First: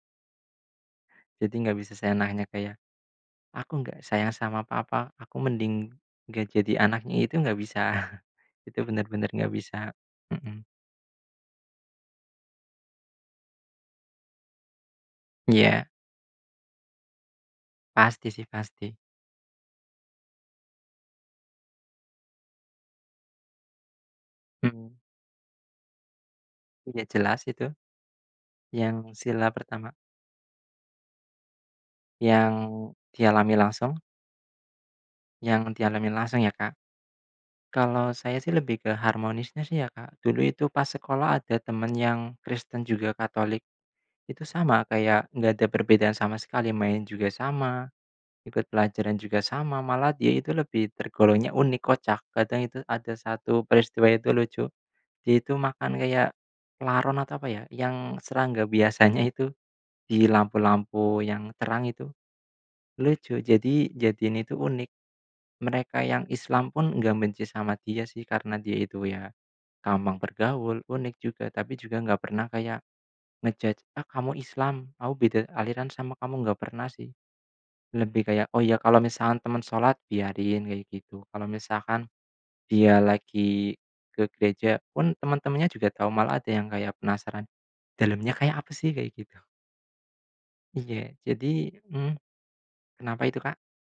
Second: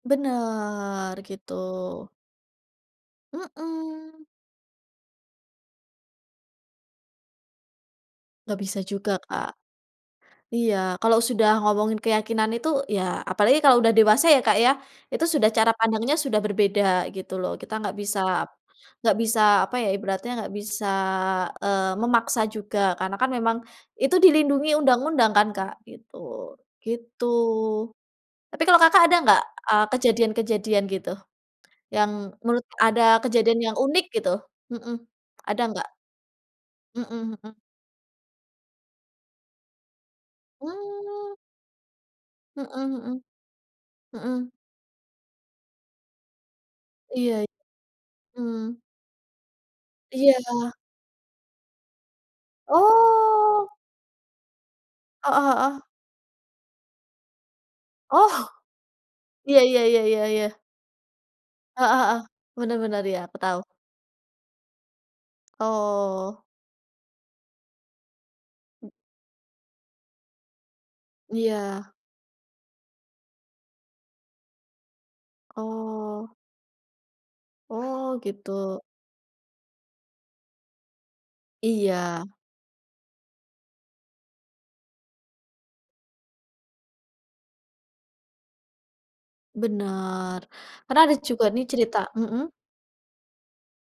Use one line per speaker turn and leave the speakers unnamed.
Benar, begitu.
Jadi nggak bisa seenaknya, Kak, ya, "Aku nggak
Mhm.
sayang sama Papa, aku mending nggak jadi anaknya." Itu nggak bisa,
Nggak
itu
bisa juga,
benar-benar
Kak.
nggak bisa. Mmm.
Iya kalau sudah ngomongin keyakinan itu, ya apalagi kalau udah dewasa ya, Kak, ya, itu sudah cara
Iya.
pandangnya sudah berbeda gitu loh. Kita enggak
Pasti, sih
bisa
pasti.
enggak bisa, apa ya, ibaratnya enggak bisa, eee, memaksa juga karena kan memang, itu dilindungi
Mmm.
undang-undang kan, Kak, gitu.
Udah
Gitu.
jelas itu.
Tapi kalau
Yang
Kakak ada nggak,
sila
eee,
pertama.
kejadian-kejadian gitu, yang
Yang
menurut ada
dialami
kejadian yang
langsung.
unik gitu, mhm, ada
Yang
nggak?
dialami langsung ya, Kak.
Mmm, mhm.
Kalau saya sih lebih ke harmonisnya sih ya, Kak. Dulu itu pas
Mmm.
sekolah ada teman yang
Mhm
Kristen juga,
mhm.
Katolik, itu
Mhm.
sama, kayak nggak ada perbedaan sama sekali, main juga
Iya.
sama, ikut
Mmm.
pelajaran juga sama, malah dia itu
Iya.
lebih tergolongnya unik, kocak. Kadang itu, ada satu
Oh.
peristiwa itu, lucu. Dia
Heeh
itu
heeh.
makan kayak laron atau, apa ya, yang
Oh.
serangga biasanya itu,
Iya iya iya iya
di
iya.
lampu-lampu yang terang
Heeh
itu.
heeh, benar benar, ya aku
Lucu
tahu.
jadi jadiin itu unik. Mereka yang
Oh.
Islam pun nggak benci sama dia sih, karena dia
Mmm.
itu ya gampang bergaul, unik juga, tapi
Iya.
juga gak pernah kayak nge-judge, "Ah kamu Islam, aku beda aliran sama
Oh.
kamu." Nggak pernah sih.
Oh
Lebih kayak, "Oh ya
gitu.
kalau misalkan teman sholat, biarin." Kayak gitu. Kalau misalkan,
Iya.
dia lagi ke gereja pun teman-temannya juga tau, malah ada yang kayak penasaran, "Dalamnya kayak apa sih?" Kayak gitu.
Benar,
Iya,
karena ada juga
jadi
nih cerita
mhm.
mhm?
Kenapa itu, Kak?